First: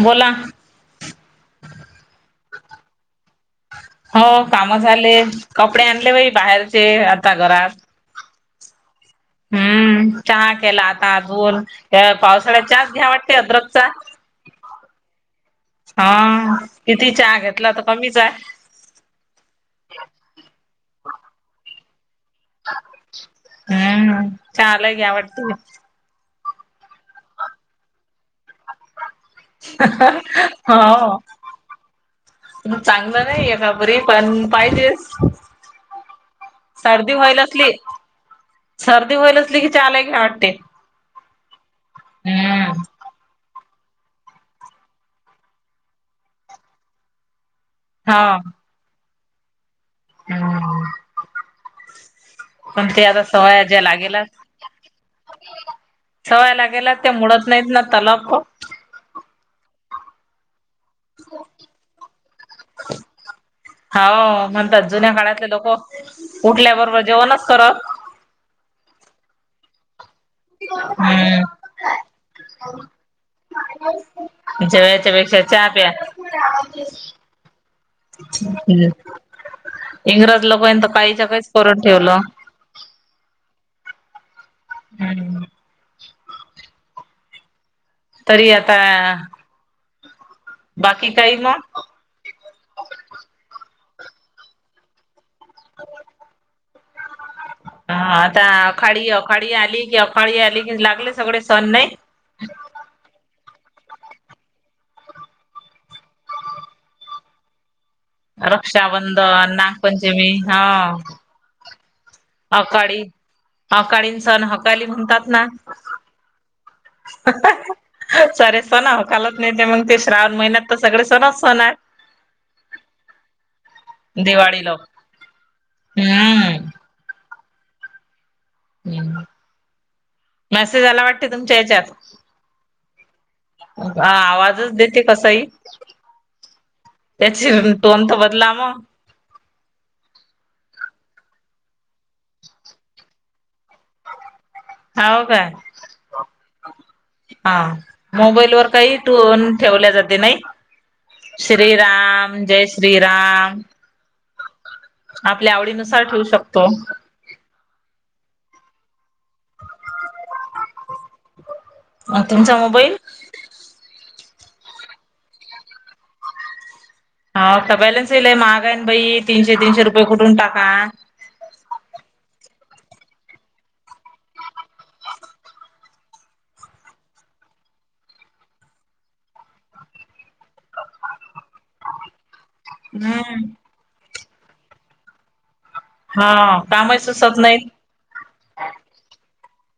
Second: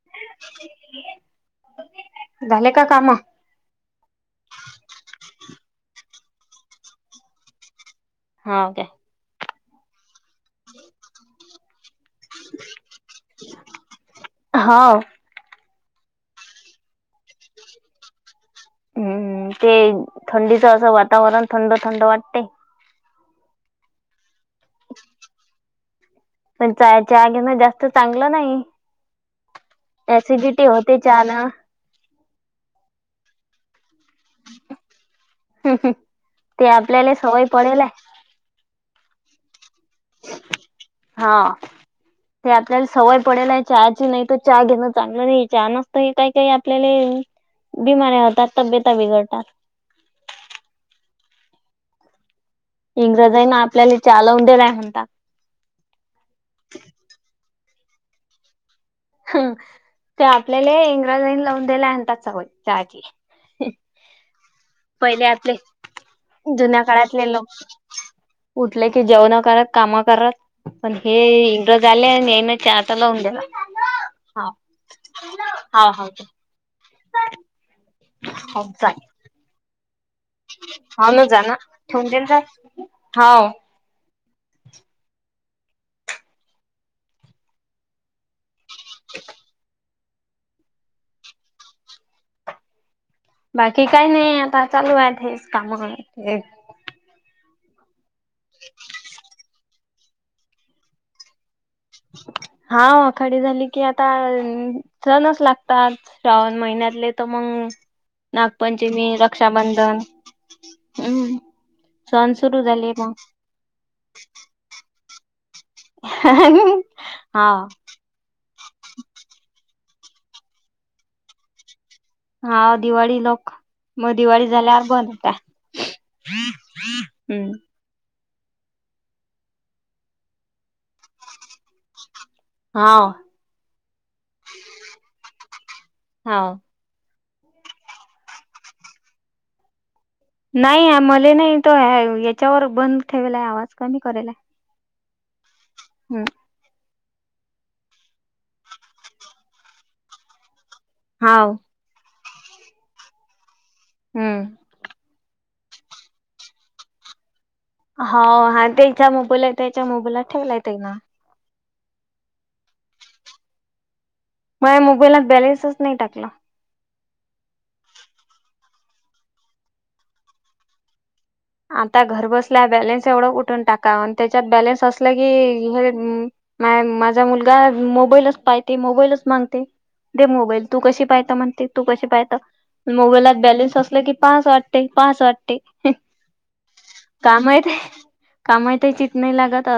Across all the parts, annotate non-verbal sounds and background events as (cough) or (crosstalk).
बोला झाले का कामं? हो कामं झाले कपडे आणले बाई बाहेरचे आता घरात. हाओ काय. हम्म चहा केला आता आजून त्या पावसाळ्या चाच घ्या वाटते अदरकचा. हाव हा किती चहा घेतला तर कमीच आहे. हम्मं ते थंडीच असं वातांवरण थंड थंड वाटते हम्मं चालं घ्यां वाटते पणं चायां चहा घेन जास्तं चांगलं नाहीं होते हो चहानं चांगलं नाहीं यां री पणं पाहिजेस ते आपल्याला सर्दी व्हांयला सवय असली पडेल आहे सर्दी होईल असली की चालतं कायं वाटते आपल्यांला सवयं पडेला आहे हांची नाहीं तरं चहा घेणं चांगलं नाहीं हां नसतं हे कायं कांहीं आपल्याला हा बीमार्या होतांत तब्यंता बिघडतांत हम्मं पणं ते आंता इंग्रजांना सवयां ज्यां आपल्याला चहा लागेल लावून दिलाय म्हणतात. सवयंला गेलां ते मुडतं नाहींत नां तलाबं हं ते आपल्यांला इंग्रजांनी लावूंन दिल्या आणतांत सवयंजी हो म्हणतांत जुन्यां काळांतले आपले लोकं जुन्या उठल्यांबरोबर काळातले जेवणं लोक चं करतं उठले की जेवणं करतं कामं करतं पणं हे हम्म इंग्रज आले आणि येनां चं आंता लावूंन द्या जेवायंच्यापेक्षां चहा प्या हां इंग्रज लोकांनी तरं कांहींच्या कांहींच करूंन ठेवलं (unintelligible) होवं आणि मगं तरी आंता बाकी कायं मं बाकी कांहीं नाहीं आंता चालूं आहे हेचं कामं हं आंता अखांळी अखांळी आंली की अखांळी आंली की लागले सगळे संण नाहीं हां आखांडी झाली की आंता सणंच लागतांत श्रावणं महिन्यांतले तरं मगं नागपंचमी रक्षाबंधन, रक्षाबंधन नागपंचमी हम्मं अकांळी अकांळीं संण हकांली म्हणतांत नां हां वं सरे सणं हो खांलत नाहीं ते मगं ते श्रावण महिन्यांत तरं सगळे सनंच संन हां दिवांळी लोकं मगं दिवाळी दिवाळीला झाल्यार बंद होेतांत हम्म हम्मं मेसेज आंला वाटते तुमच्यां यांच्यात हाव हं आवांजच देते कसांही हाव त्यांची तोनंत बंदला मगं नाहीं मले नाहीं तो यांच्यावर बंद ठेवालांय आवांज कमी करेल आहे. होवं कां हां मोबाईल वरं कांहीं टुंन ठेवल्यां जाते नाहीं हाव श्रीराम जय श्रीराम. हम्मं आपल्या आवडीनुसांर ठेवुं शकतो. हो हां त्यांच्या मोबाईल आहे त्यांच्या मोबाईलला ठेवला येतं नां तुमचां मोबाईल मायां मोबाईलात बॅलेन्सच नाहीं टाकला हाता बॅलन्स येईलय महागा आहे बाई तीनशे तीनशे रुपये कुठून टाका आता घर बसल्या बॅलेन्स एवढं कुठून टाका आणि त्याच्यात बॅलेन्स असलं की हे नाही माझा मुलगा मोबाईलच पाहते मोबाईलच मागते दे मोबाईल तू कशी पाहत म्हणते तू कशी पाहत मोबाईलात हम्म बॅलेन्स असलं की पाहावच वाटते पाहावच वाटते. होव काम का माहीती कामात चित नाही लागत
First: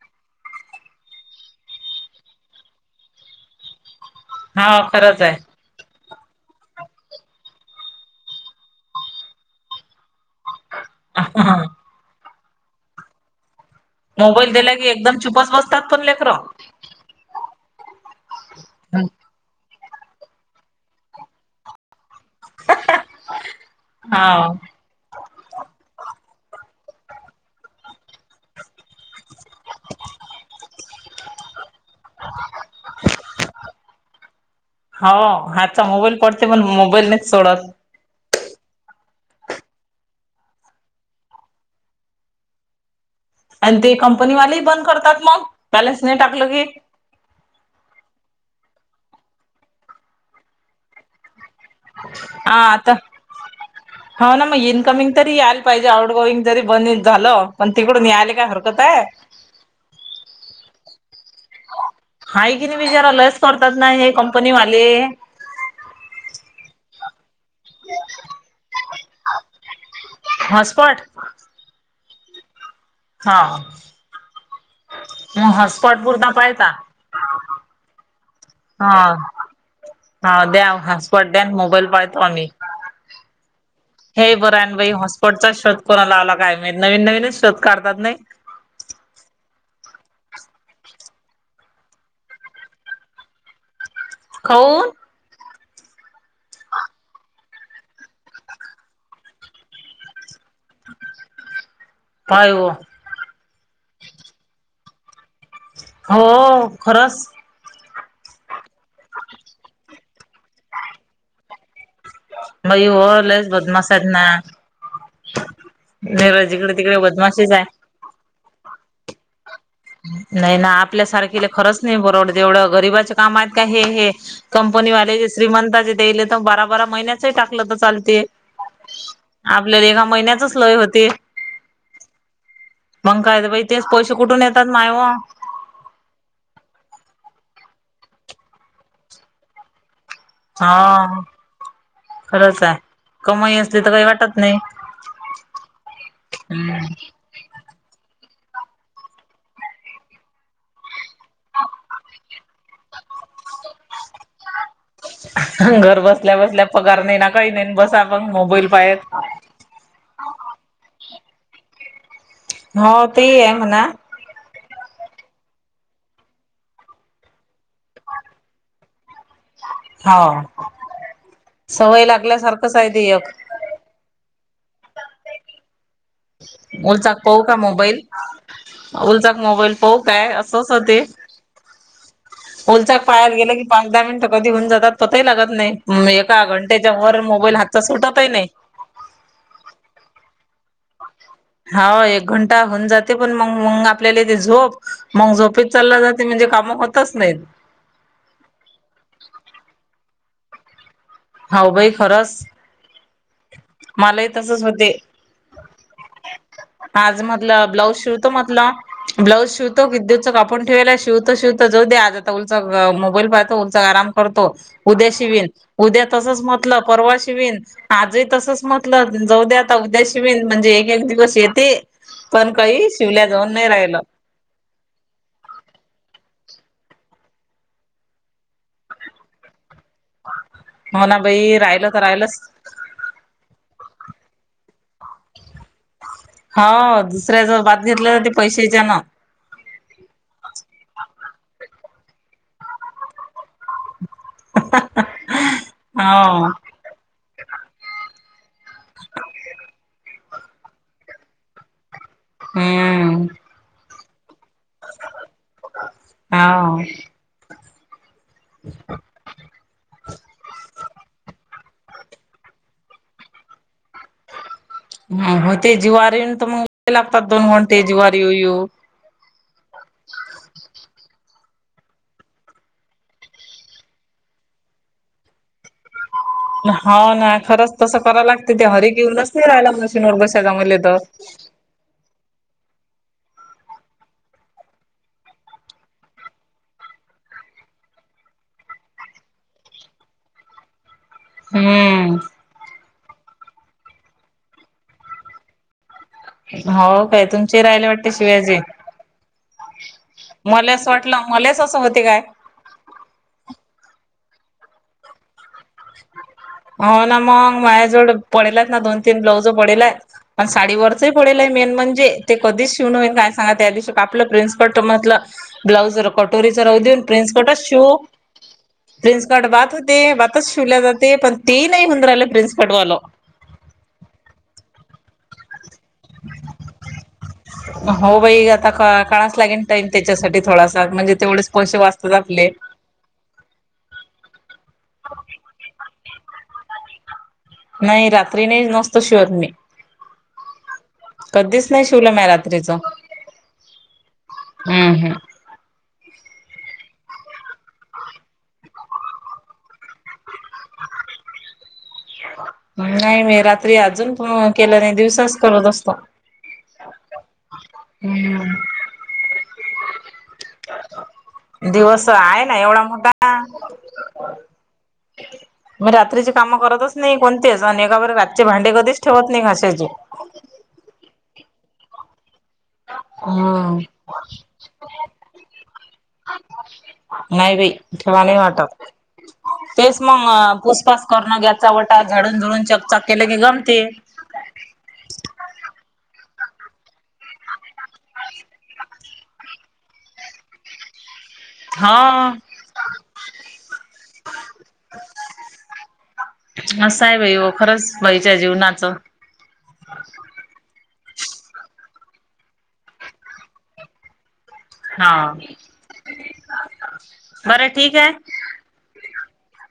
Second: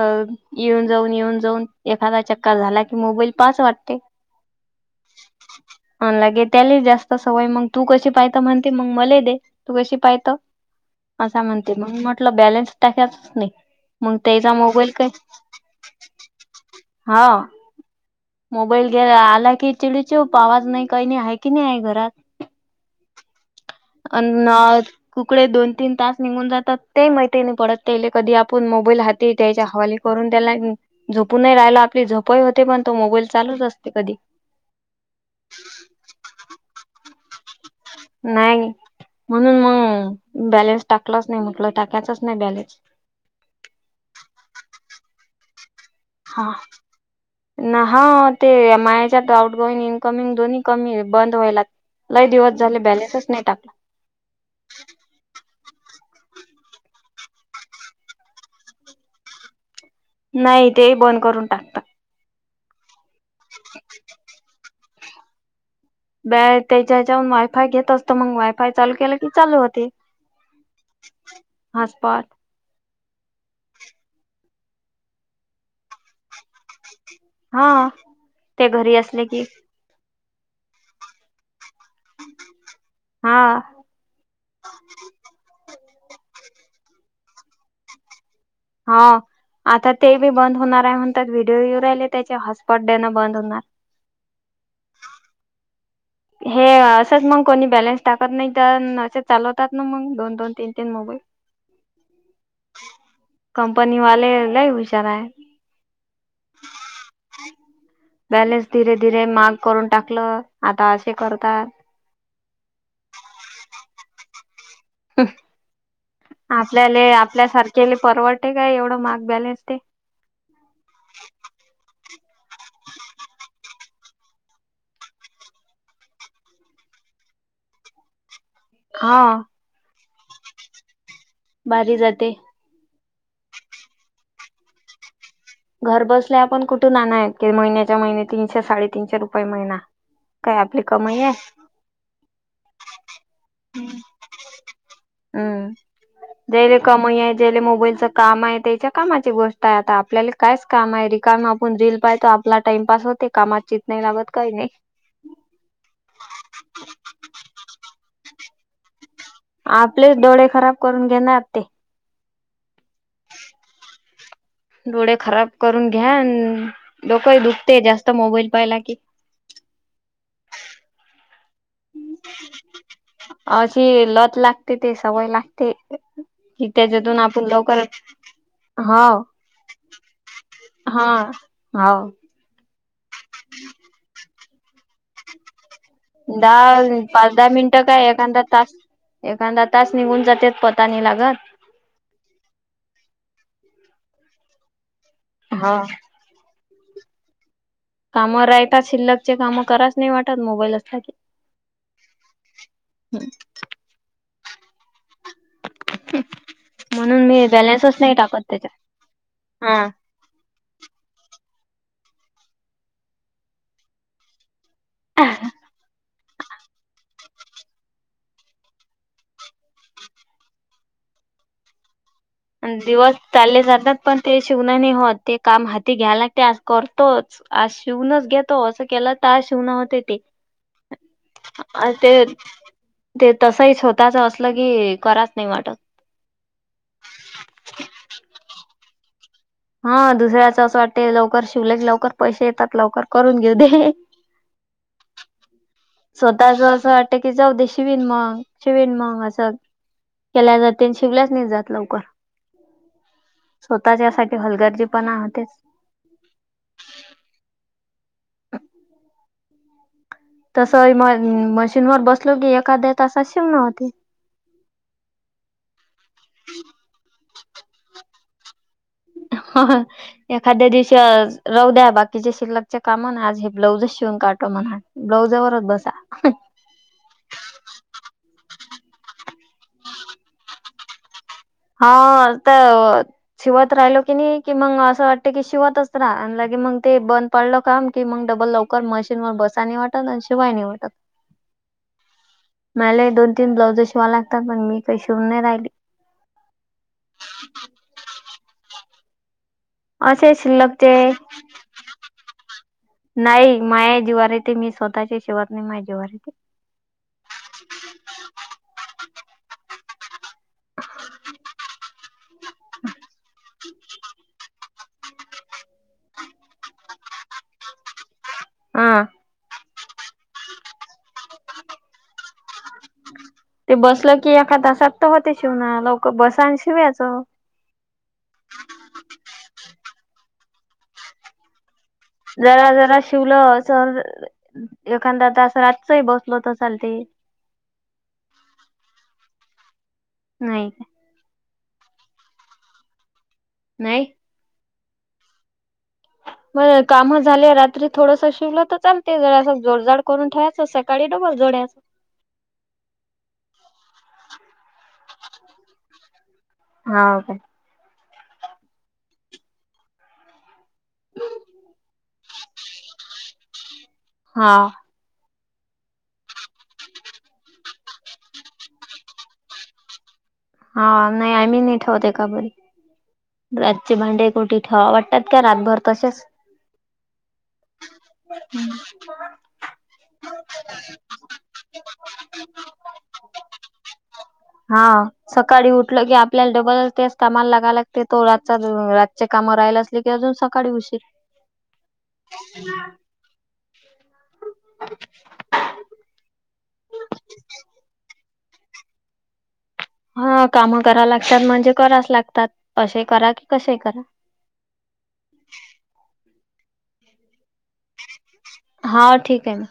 येऊन जाऊन येऊन जाऊन एखादा चक्कर झाला की मोबाईल पाहावच वाटत. ते होव खरंच आहे. अन लगे त्याले जास्त सवय मग तू कशी पाहत म्हणते मग मला दे तू कशी पाहत. असं म्हणते मग म्हटलं बॅलन्स टाकायचाच नाही. मग त्याचा मोबाईल दिला की एकदम चुपच बसतात पण लेकर. हाव मोबाईल आला की चिडीचुप आवाज नाही काही नाही आहे की नाही आहे घरात. हं हं अन कुकडे दोन -तीन तास निघून जातात ते माहीती नाही पडत त्याले कधी आपण मोबाईल हाती त्यायच्या हवाले करून त्याला झोपून नाही राहिल आपली झोपही होते पण तो मोबाईल चालूच असते कधी हो हातचा मोबाईल पडते पण मोबाईल नाही सोडत. नाही म्हणून मग बॅलेन्स टाकलाच नाही म्हटलं टाकायचच नाही बॅलेन्स आणि ते कंपनीवालेही बंद करतात मग बॅलेन्स नाही टाकलं हा की हा ते माह्या याच्यात आउट गोईंग इनकमिंग दोन्ही कमी बंद व्हायले. हा तर हो न मग इनकमिंग तरी यायला पाहिजे आउट गोईंग जरी बंद झालं पण तिकडून यायला काय हरकत आहे. नाही ते बंद करून टाक हाय की नाही बी जरा लय करतात ना हे कंपनी वाले. बा त्याच्या हेच्यावुन वाय फाय घेत असतो मग वायफाय चालू केलं की चालू होती हॉटस्पॉट हाॅसपाॅट. हा मग हाॅसपाॅट पुरता पाहता. हा ते हा घरी असले की हा द्या हाॅसपाॅट द्या मोबाईल पाहतो आम्ही. हा हे बरं आहे आणि बाई हॉस्पॉटचा शोध को लावला काय माहित नवीन नवीनच शोध काढतात नाही. हो आता ते बी बंद होणार आहे म्हणतात व्हिडिओ येऊ राहिले त्याचे हॉटस्पॉट देणं बंद होणार. काऊन हे असंच मग कोणी बॅलेन्स टाकत नाही तर अस चालवतात ना मग दोन दोन तीन मोबाईल पाय ओ कंपनी वाले लय हुशार आहे. हो खरंच बॅलेन्स धीरे धीरे माहग करून टाकलं आता असे करतात. नाही ओ लयच बदमास्त आहे ना. निर जिकडे तिकडे आपल्याला, बदमाशीच आहे आपल्यासारख्या ले परवडते काय एवढं माहाग बॅलेन्स ते नाही ना आपल्यासारखेला खरंच नाही परवडत एवढं गरीबाचे काम आहेत का हे हे. कंपनी वाले ज श्रीमंताचे तेले तर बारा बारा महिन्याचही टाकलं तर चालते. हा. आपल्याला एका महिन्याचच लय होती. भारी जाते. मंग काय ते बा तेच पैसे कुठून येतात नाही व. घर बसल्या आपण कुठून आणयत क महिन्याच्या महिने तीनशे साडेतीनशे रुपये महिना. काय आपली हा कमाई आहे खरंच आहे. कमाई असली तर काही वाटत नाही. जले हम्म कमाई आहे जेले मोबाईलच. काम आहे त्याच्या कामाची गोष्ट आहे आता आपल्याला कायच काम आहे रिकाम आपण रील पाहतो आपला टाइमपास होते. कामाचीत नाही लागत काही नाही. घर बसल्या बसल्या पगार नाही ना काही नाही बसा आपण मोबाईल पायात. आपलेच डोळे खराब करून घेणार ते. हो ते आहे हो ना. डोळे खराब करून घ्या डोकही दुखते जास्त मोबाईल पाहिला की. हा सवय लागल्यासारखंच आहे ते एक. अशी लत लागते ते सवय लागते. कि उलचा त्याच्यातून पाहू आपण का लवकर मोबाईल. हाव उलचाक मोबाईल पाहू काय असच होते हा ते. हाव उलचा पायाला गेलं की पाच दहा मिनिटं कधी होऊन जात पतही लागत नाही. एका दहा घंट्याच्या वर पाच दहा मोबाईल हातचा मिनटं काय सुटतही एखादा नाही तास. एखादा तास निघून जातेेत पता नाही लागत. हा एक घंटा होऊन जाते पण मग मग आपल्याला इथे झोप मग झोपच हा चाला जाते. म्हणजे काम होतच नाहीत. काम राहतात शिल्लक चे कामं कराच नाही वाटत मोबाईल असला की. हाऊ बाई खरंच मलाही तसच होते. आज म्हणून मी मधलं ब्लाऊज बॅलन्सच नाही शिवतो टाकत मधलं त्याच्यात ब्लाऊज हा शिवतो विद्युत. उच का आपण ठेवायला शिवतो शिवत जाऊ दे आज आता उलचा मोबाईल पाहतो उलचाक आराम करतो. उद्या शिवीन उद्या तसच म्हटलं परवा. ते शिवीण आजही तसंच म्हटलं जऊद्याता उद्या शिवीन म्हणजे एक एक दिवस येते. पण आणि काही दिवस शिवल्या जाऊन चालले नाही जातात राहिलं. पण ते शिवणाने होत ते काम हाती घ्याय लागते आज करतोच. आज शिवूनच घेतो असं केला त शिवूनवते. हो ना बाई राहिलं आज तर तेच. राहिलच ते तसंही स्वतःच असलं की कराच नाही वाटत. हो दुसऱ्या जव बात घेतल्या तर ते पैशाच्या ना. हा दुसऱ्याच असं वाटते लवकर शिवलेख लवकर पैसे येतात लवकर करून घेऊ दे. हो स्वतःच अस वाट कि जाऊ दे शिवीन मग. शिण मग असं केल्या जाते आणि शिवल्याच नाही जात लवकर. हम्म. स्वतःच्या साठी हलगर्जीपणा होते. हवं. हम्म. तस म मशीनवर बसलो की एखाद्या तास शिव नव्हते. हम्म होते जीवार येऊन तर मग लागतात दोन घंटे जीवार येऊ येऊ. होय. एखाद्या दिवशी राहू द्या बाकीची शिल्लक कामं, आज हे ब्लाऊजच शिवून काढू म्हणा. ब्लाऊजावरच बसा हो ना, खरंच तसं कराव लागते. ते हरी घेऊनच नाही, राहायला मिशनवर बसाला मले तर हा त शिवत राहिलो की नाही, कि मग असं वाटते की शिवतच राहा आणि मग ते बंद पडलं काम की मग डबल लवकर मशीन वर बसानी वाटत आणि शिवायनी वाटतं हं मला ही दोन-तीन ब्लाउजं शिवा लागतात पण, मी काही शिवून नाही राहिली. हो काय, तुमचे राहिले वाटते शिवायचे? असे शिल्लक ते वाटलं मलाच असं होते काय? नाही माया जीवार येते, मी स्वतःच्या शिवत नाही माय जीवार येते. हो ना, मग माझ्याजवड पडेलात ना, दोन-तीन ब्लाउज पडेल आहेत पण साडी वरच पडेलं आहे, मेन म्हणजे ते कधी शिवण होईन काय सांगा, त्या दिवशी आपलं प्रिन्सकट त म्हटलं ब्लाऊज कटोरीचा राहु देऊ प्रिन्स कोटरीच शिवु हा प्रिन्स गडवात होते, वातच शिवल्या जाते, पण ते नाही होऊन राहिले प्रिन्स कडवाल ते बसलं की, एका तासात तर होते शिवणं हो बाई आता काळा कराच लागेन देईन, त्याच्यासाठी थोडासा म्हणजे तेवढे पैसे वा जरा-जरा शिवलं, असं एखादा तास रातचंही बसलो तर चालतं नाही, रात्री नाही नसतो शिवत मी नाही कधीच नाही शिवलं म्या रात्रीचं नाही. हं हं मग कामं झाले. रात्री थोडसं शिवलं तर चालते, जस जोडजड करून ठेवायचं, सकाळी डबल जोड्याच नाही, मी रात्री अजून पण केला नाही, दिवसाचं करत असतो. हा काय? हं दिवस आहे ना, एवढा मोठा हा मग, रात्रीची कामं करतच नाही कोणतेच आणि एका व रातचे भांडे कधीच ठेवत नाही, घाशाचे हा, नाही, आम्ही नाही ठेवत का बरी हा रातचे भांडे कोठे ठेवाव, वाटतात का रातभर तसेच? नाही बाई, ठेवाणी वाटत. तेच मग, पुसपास करणं, घ्याचा वाटा झाडून झुडून, चकचाक केले की गमते हा, सकाळी उठलं की, आपल्याला डबल तेच कामाला लागाला ते तो रातचा रातच्या कामं राहिला असले की, अजून सकाळी उशीर हा असं आहे बाई, खरंच, बाईच्या जीवनाचं!.. हा, कामं करा लागतात म्हणजे कराच लागतात, असे करा की कसे करा हा, बरं, ठीक आहे. हा, ठीक आहे ना.